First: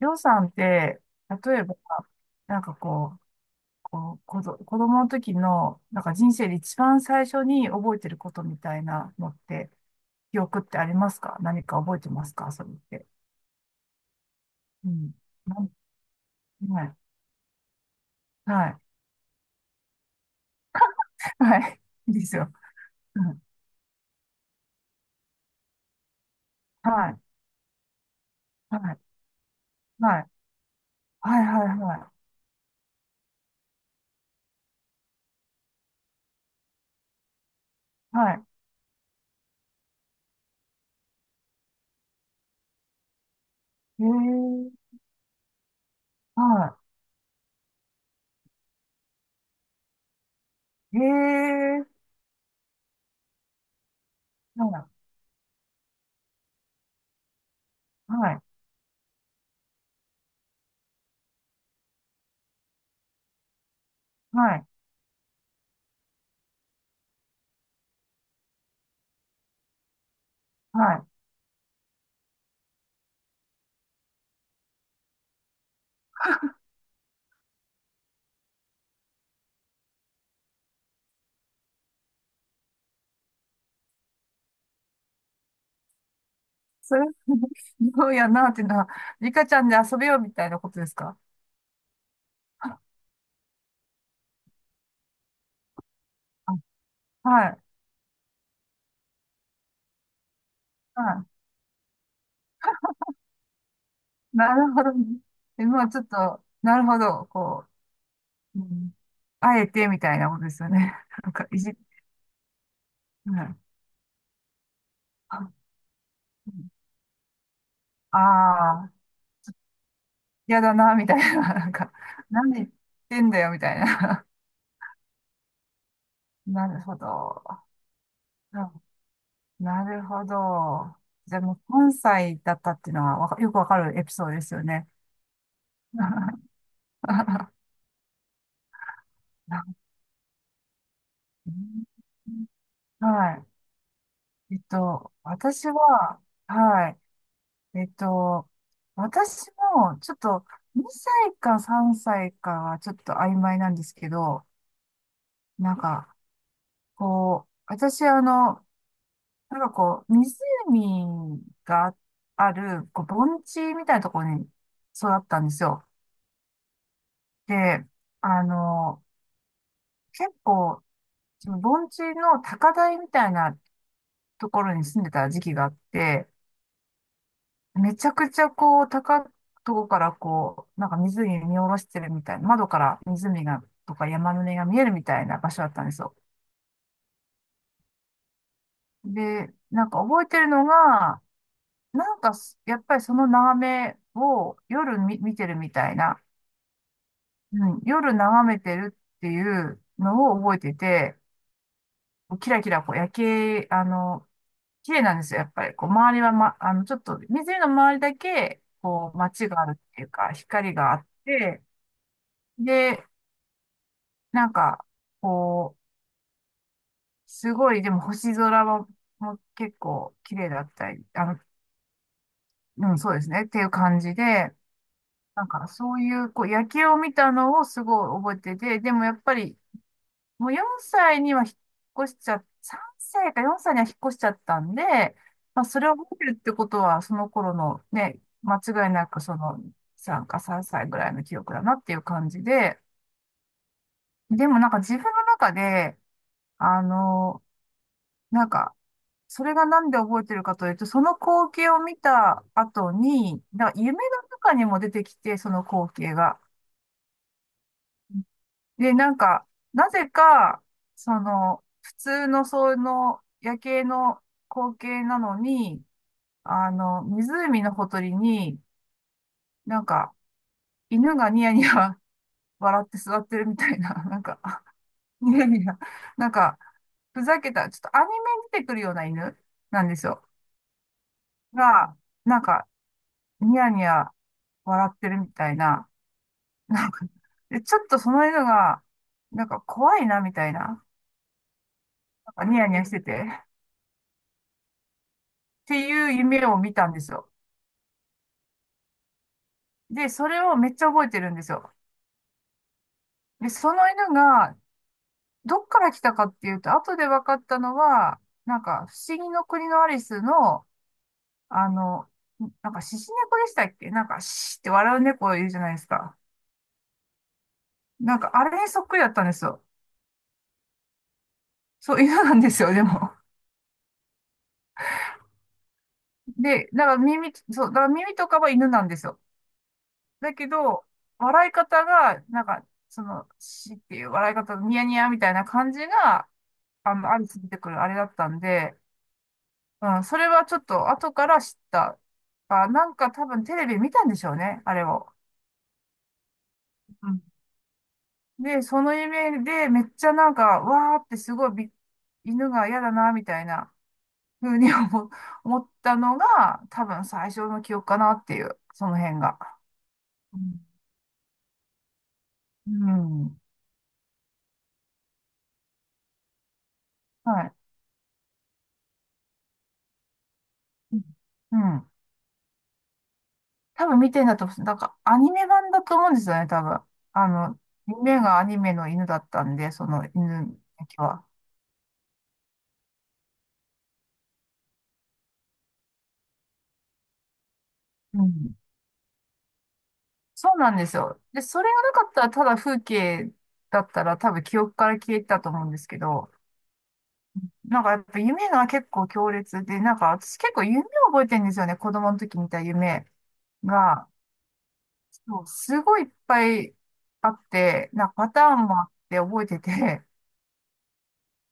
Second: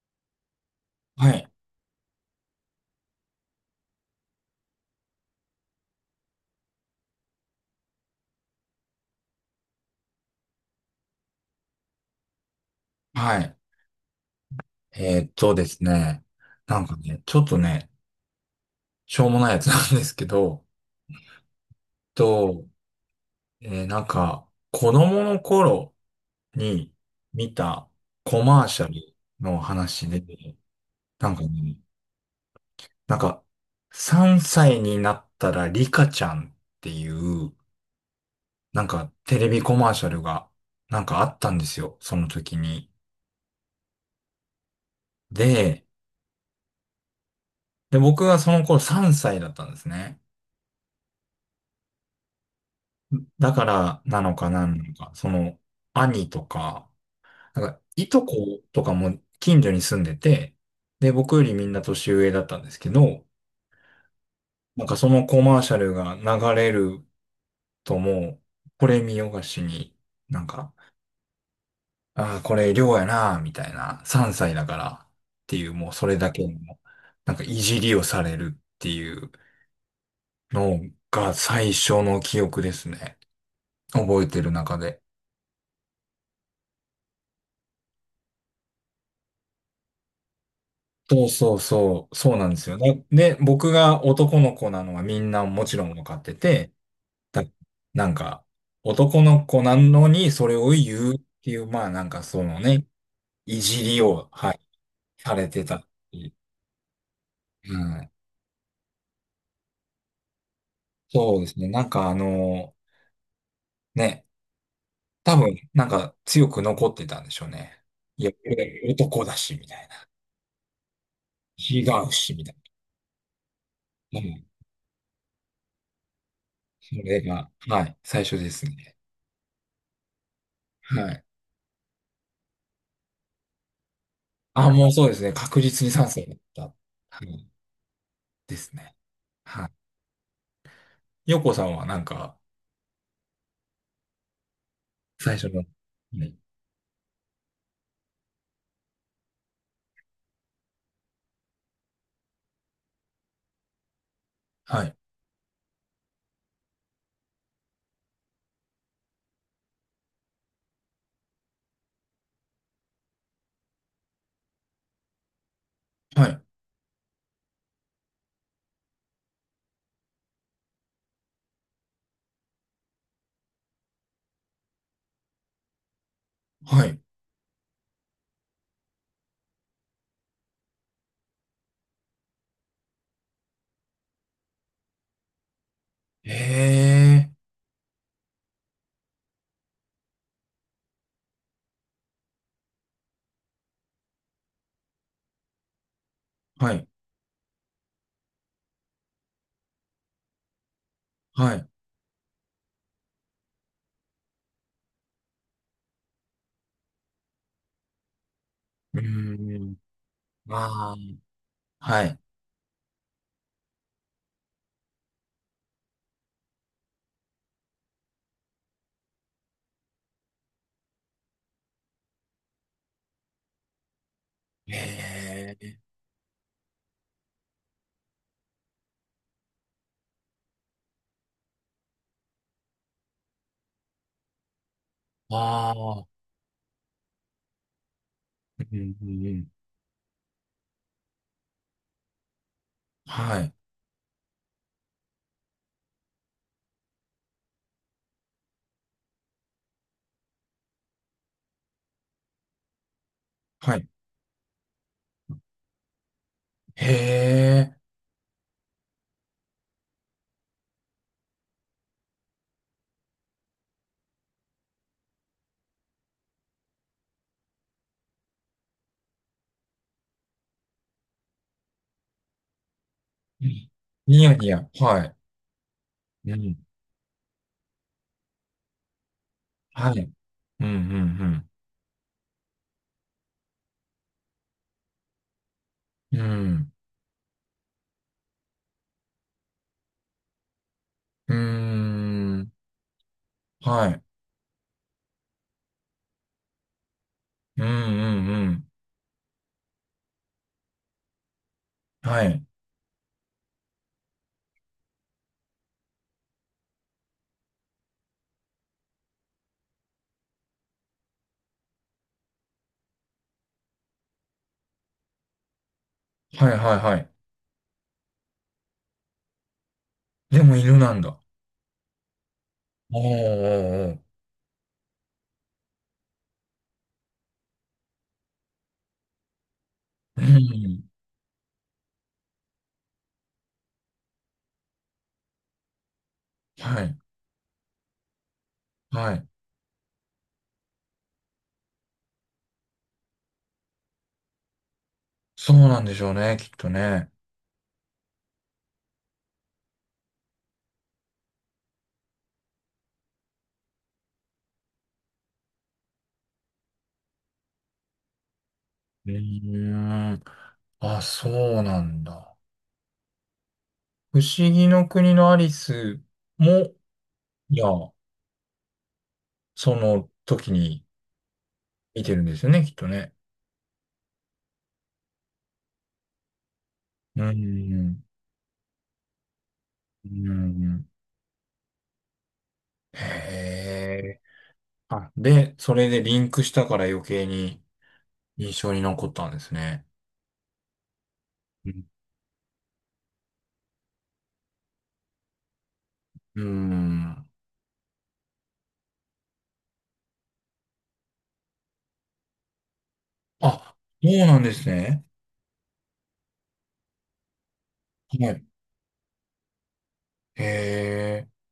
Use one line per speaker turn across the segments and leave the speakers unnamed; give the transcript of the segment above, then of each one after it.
りょうさんって、
はい。
例えば、なんかこう、子供の時の、なんか人生で一番最初に覚えてることみたいなのって、記憶ってありますか？何か覚えてますか、それって。
はい。
うん。な
で
ん、
すね。な
は
んか
い。
ね、ちょっとね、
はい。
しょうもないやつなん ですけど、
はい。いいですよ。
と、
うん。
なんか、子供の頃に
はい。
見たコマー
は
シャ
い。
ルの話
は
で、
い。
なん
は
か
い。は
ね、
い。は
なんか、3歳になったらリカちゃんっていう、
い。はい。
なんかテレビコマーシャルが、なんかあったんですよ。その時に。
へえ。
で、
は
で、僕がその頃3歳だったんですね。
い。へえ。
だからなのか
は
なんなの
い。
か、その、兄とか、なんか、いと
はい。
ことかも近所に住んでて、で、僕よりみんな年上だったんですけど、
はい。
なんかそのコマーシャルが流れるともう、これ見よがしに、なんか、
はい。
ああ、これ量やな、みたいな、3歳だからっていう、もうそれだけの、なんかいじりをされるっていうのが最初の記憶ですね。覚えてる中で。
それ、どうやなっていうのは、リカちゃんで遊べよみたいなことですか？
そうそうそう、そうなんですよね。で、僕が男の子なのはみんなもちろん分かってて、だ
はい。
なんか、男の子なのにそれを言うっ
は
ていう、まあなんかそのね、いじりを、
い。
は
な
い、
るほどね。
されて
え、ま
た
あちょっ
り。
と、なるほど、
うん、
う、うん、あえてみたいなことですよね。なん
そうで
か、
す
い
ね。
じ、
なんかあの、
はい。
ね、多分
あ
なんか強く残ってたんでしょうね。いや、俺
あー、
男だし、みたいな。
嫌だな、みたいな。なん
違
か、
うし、
な
み
ん
たい
で言ってんだよ、みたい
な。う
な。
ん、
なる
そ
ほ
れ
ど。
が、はい、最初で
う
す
ん、
ね。
なるほど。
はい。
じゃあもう関西だったっていうのは、わかよくわかるエピソードですよ
あ、も
ね。
うそうですね。確実に 賛成だった。はい。
は
ですね。はい。洋子さんはなんか、
い。えっと、
最初の。
私は、はい。えっと、私も、ちょっと、2歳か3歳かはちょっと曖昧なんですけど、
はい。
なんか、私、湖がある、こう、盆地みたいなところに育ったんですよ。
はい。はい。
で、あの、結構、その盆地の高台みたいなところに住んでた時期があって、
はい
めちゃくちゃこう、高いとこからこう、なんか湖見下ろしてるみたいな、窓から湖が、とか山の根が見えるみたいな場所だったんですよ。
ええ
で、なんか覚えてるのが、なんかすやっぱりその眺めを見てるみたいな、
ー。はい。
うん、夜眺めてるっていうのを覚えてて、
はい。
キラキラこう夜景、あの、綺麗なんですよ、やっぱり。こう、周りは、ま、あの、ちょっと、湖の周りだけ、
う
こう、街
ー
がある
ん。
っていうか、光が
あ
あ
あ。
って、
はい。
で、なんか、こう、すごい、でも星空も結構綺麗だったり、あの、うん、そうですね、っていう感じで、なん
え
か
え
そういう、こう、夜景を見たのをすごい覚えてて、でもやっぱり、もう4歳には引っ越しちゃ、3歳か4歳には引っ越しちゃったんで、
ー。
まあ、
あ
それを
あ。
覚えてるってことは、その頃のね、間
うん、
違い
う
なく
ん、う
そ
ん。
の3か3歳ぐらいの記憶だなっていう感じで、
はい。
でもなんか自分の中で、あの、なんか、それがなんで覚えてるかというと、その光景を見た後に、だか
は
ら
い。
夢の中にも出てきて、その光景が。
へえ。
で、なんか、なぜか、その、普通のその夜景の光景なのに、あの、湖のほとりに、なんか、犬がニヤニヤ 笑って座って
う
るみた
ん
いな、
ニヤニヤ。はい。
ニヤニヤ、なん
うん。
か、ふざけた、ちょっとアニメに出てくるような犬なん
は
です
い。
よ。
うん、うん、
が、なんか、ニヤニヤ笑ってるみたいな、
うん。うん。
なんか、で、ちょっとその犬が、なんか怖いなみたいな、
うー
なんか
ん。
ニヤニヤしてて、っ
はい。
ていう夢を見たんですよ。
うん、うん、うん。
で、それをめっちゃ覚えてるんですよ。
はい。
で、その犬が、どっから来たかっていうと、後で分かったのは、なんか、不思議の国のアリスの、あの、なんか、獅子猫でしたっけ？なんか、シーって笑う猫いるじゃないですか。
はいはいはい。
なんか、あれにそっくりだったんですよ。
でも犬なんだ。
そう、犬なんですよ、で
おー
も。
おーおー。
で、だから耳とかは犬なんですよ。
うん
だけ
ん。
ど、笑い方が、なんか、その、しっていう笑い方、ニヤニヤみたいな感じが、
は
あ
い。
の、アリス出てくるあれだったんで、
はい。
うん、それはちょっと後から知った。あ、なんか多分テレビ見たんでしょうね、あれを。
そうなんでしょうね、きっとね。
うん。で、その夢でめっちゃなんか、わーってすごいび犬が嫌だな、みたいな風に思思ったのが、多分最初の記憶かなっていう、その
う
辺が。
ーん。
うん。
あ、そうなんだ。
うん。
不思議の国のアリスも、
はい。
いや、その時に
うん。うん、
見てるんですよね、きっとね。
多分見てんだと思う。なんかアニメ版だと思うんですよね、多分。
う
あの、
ん。
夢がアニメの犬だったんで、その
う
犬
ん。
だけは。
へえ。あ、で、それでリンクしたから余計に
うん。
印象に残ったんですね。
そうなんですよ。で、そ
う
れが
ん。
なかったらただ風景だったら多分記憶から消えてたと思うんですけど、
うん
なんかやっぱ夢が結構強烈で、なんか私結構夢を覚えてるんですよね、子供の時見た夢
あ、そ
が。
うなんですね。
そう、すごいいっぱいあって、なんか
は
パタ
い。
ーンもあって覚えてて、
へえ。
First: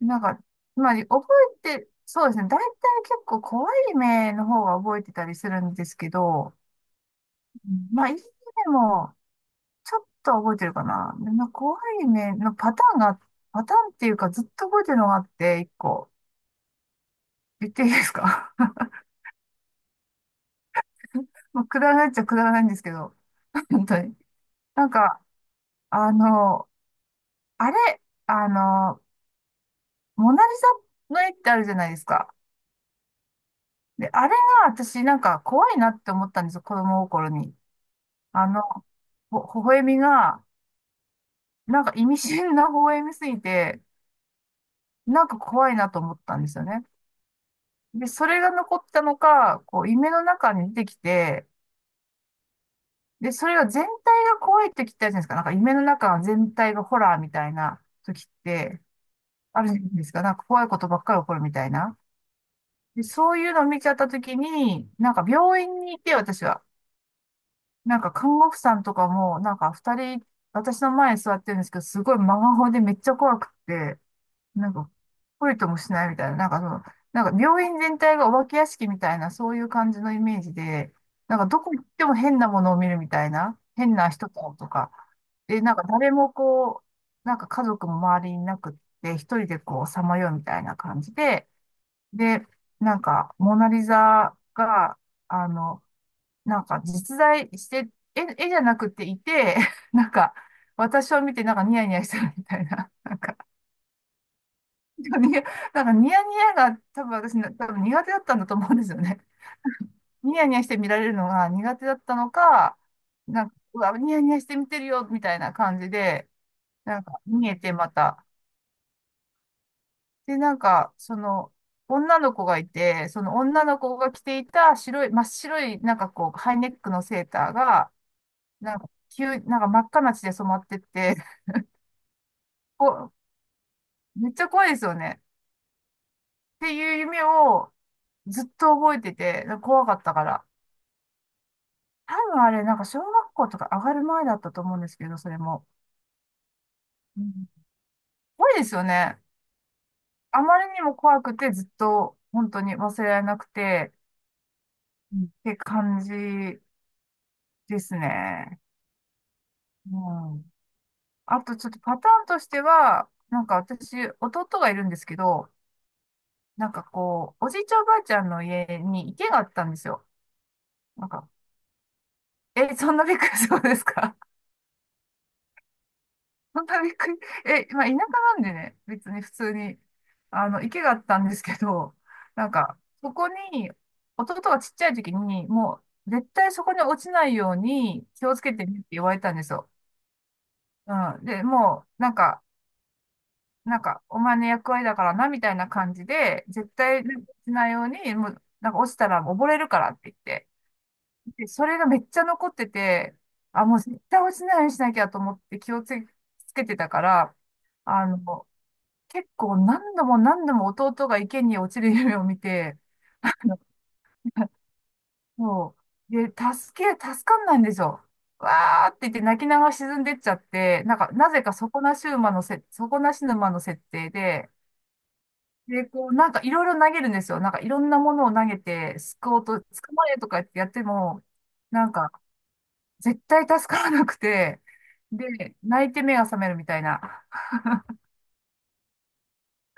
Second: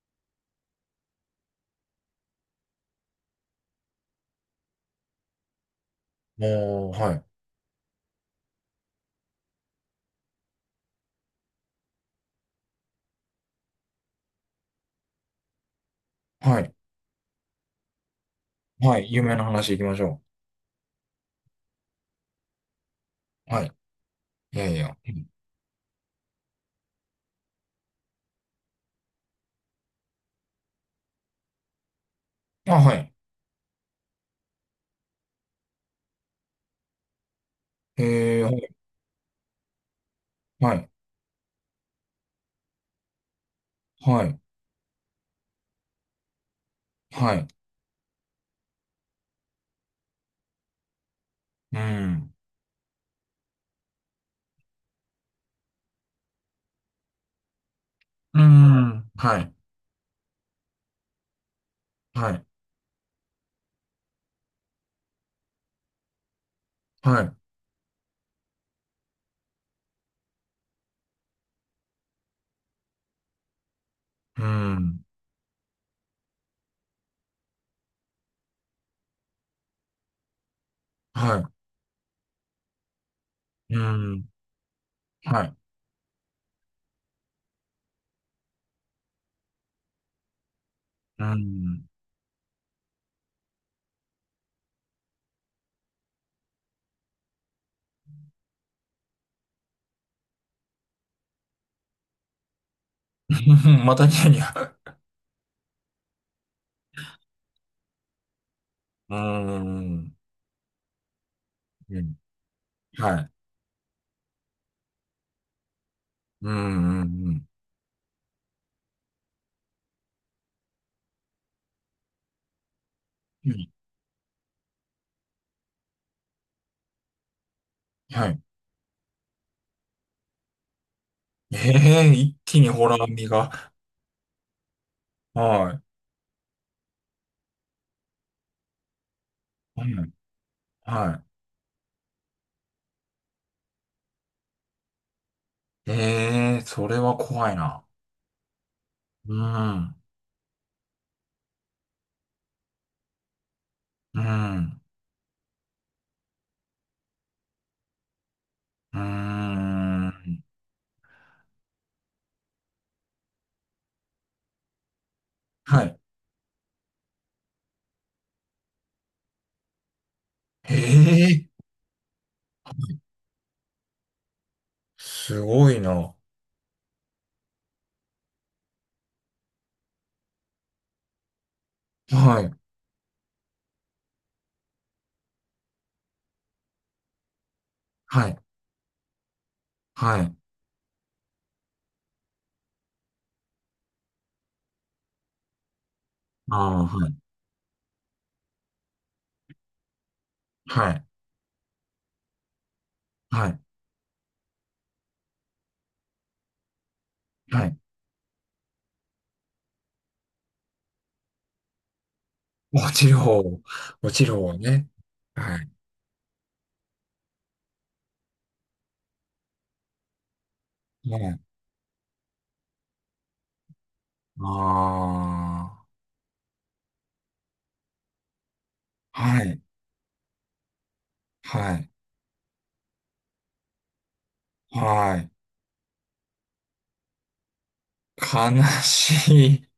なんか、まあ、覚えて、そうですね。大体結構怖い目の方が覚えてたりするんですけど、
おー、はい。
うん、まあ、いい目もちょっと覚えてるかな。でまあ怖い目のパターンが、パターンっていうかずっと覚えてるのがあって、一個。
はい。
言っていいですか？
はい。有名な話行きましょ
まあ、くだらないっちゃくだらないんですけど、
う。はい。
本当に。
いやい
なん
や。う
か、
ん
あの、あれ、あの、モナリザの絵ってあるじゃないですか。
あ、はい。
で、あれが私なんか怖いなって思ったんですよ、子供心に。
へえ、
あ
は
の、微笑みが、
い。
なんか意味深な微笑みすぎて、
はい。
なんか怖いなと思ったんですよね。
はい。
で、それが残ったのか、こう、夢の中に出てきて、
うん。
で、それが全体が怖いって聞いたじゃないですか。なんか夢の中全体がホラーみたいな時っ
う
て、
ん。はい。
あるじゃないですか。なんか怖いことばっかり起こるみたいな。
はい。
で、そういうのを見ちゃった時に、なんか病院にいて、私は。
はい。
なんか看護婦さんとかも、なんか二人、私の前に座ってるんですけど、すごい真顔でめっちゃ怖くって、
う
なんか、
ん。
懲りともしないみたいな、なんか病院全体がお化け屋敷みたいな、そういう感じのイメージで、なんか
は
どこ行っても変なものを見るみたいな、
い。う
変な
ん。
人ととか、
はい。
で、なんか誰もこう、なんか家族も周りにいなくって、一人でこう、さまようみたいな感じ
う
で、
ん。
で、なんか、モナリザが、あの、なんか実在して、絵じゃなくていて、なんか、私を見てなんかニヤニヤしてるみたいな、
またニヤニヤ。
なんかニヤニヤが多分苦手だったんだと思うんですよ
う
ね。
ん。
ニヤニヤして見られるのが苦手だ
う
っ
ん。
たのか、
はい。
なんか、うわ、ニヤニヤして見てるよ、みたいな感じで、
うん。
な
う
んか、
ん。うん。
見えてまた。で、なんか、その、女の子がいて、その
う
女
ん
の子が着ていた白い、真っ白い、なんかこう、ハイネックのセーターが、
はいうんうんうんはい
なんか真っ赤な血で染まってって、
ええ、一気にホラー
こ
味が。
う、めっちゃ怖いですよね。
は
っていう夢をずっと覚えてて、
い。
怖かっ
はい。
たから。
は
多分あれ、なんか小学校とか上がる前だったと思うんですけど、それも。
い。ええ、それは
うん、
怖いな。
怖いですよね。
うん、
あまりにも怖くてずっと本当に忘れられなくて、
うん、
うんって感じですね。
う
う
ん。
ん。あとちょっとパターンとしては、なんか私、弟がいるんですけど、
はい。
なんかこう、おじいちゃんおばあちゃんの家に池があったんですよ。
へ
なんか、
え、
え、そんなびっくりするんですか？
すごいな。
本当にびっくり。え、まあ、田舎なんでね、別に普通に、あの、池があったんですけど、
は
なん
い、
か、そこに、弟がちっちゃい時に、もう、絶対そこに落ちないように気
は
を
い、
つけてねって言われたんですよ。
はい。
うん。で、もう、なんか、お前の役割だからな、みたいな感じで、絶
ああ、
対
はい、
ね落ちないように、もう、なんか落ちたら溺れるからって言って。
はい、
で、それがめっちゃ残ってて、
はい、
あ、もう絶対落ちないようにしなきゃと思って気をつけてたから、
はい。
あの、結構何度も何度も弟が池に落ちる夢を見て、
落ちる方、落ちる方ね。は
そう。で、助かんないんですよ。わーって言って泣きながら沈んでっちゃって、なんか、
い、
な
ね。
ぜか底なし沼の設定で、
あ
で、こう、なんかいろいろ投げるんですよ。なんかいろんなものを投げて、
あ、
救お
は
う
い、
と、捕まえとかやってやっても、
は
な
い、
んか、絶対助からなくて、
はい。
で、泣いて目が覚めるみたいな。
悲しい。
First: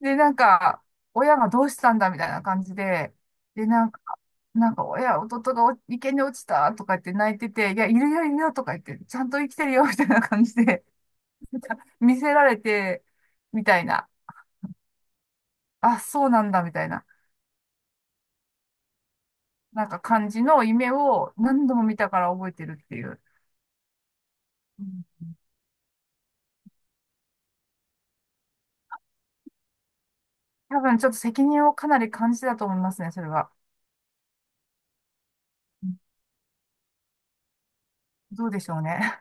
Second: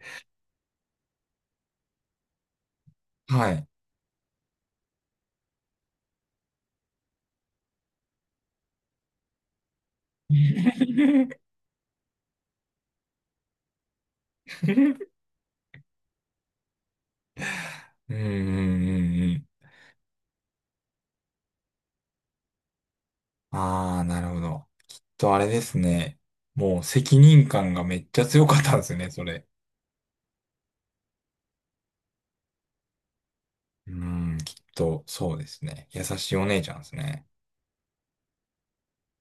で、なんか、親がどうしたんだみたいな感じで、
はい。
で、なんか、弟がお池に落ちたとか言って泣いてて、いや、いるよ、いるよとか言って、ちゃんと生きてるよみたいな感じで 見せられて、みたいな、あ、そうなんだみたいな、
うん、うん、うん、
なんか感じの夢を何度も見たから覚えてるっていう。
ああ、なるほど。
う
きっ
ん、
とあれですね。もう責任感がめっちゃ強かったんですね、それ。
多分ちょっと責任をかなり感じたと思いますね、それは。
うーん、きっとそうです
う
ね。
ん、
優しいお姉ちゃんですね。
どうでしょうね。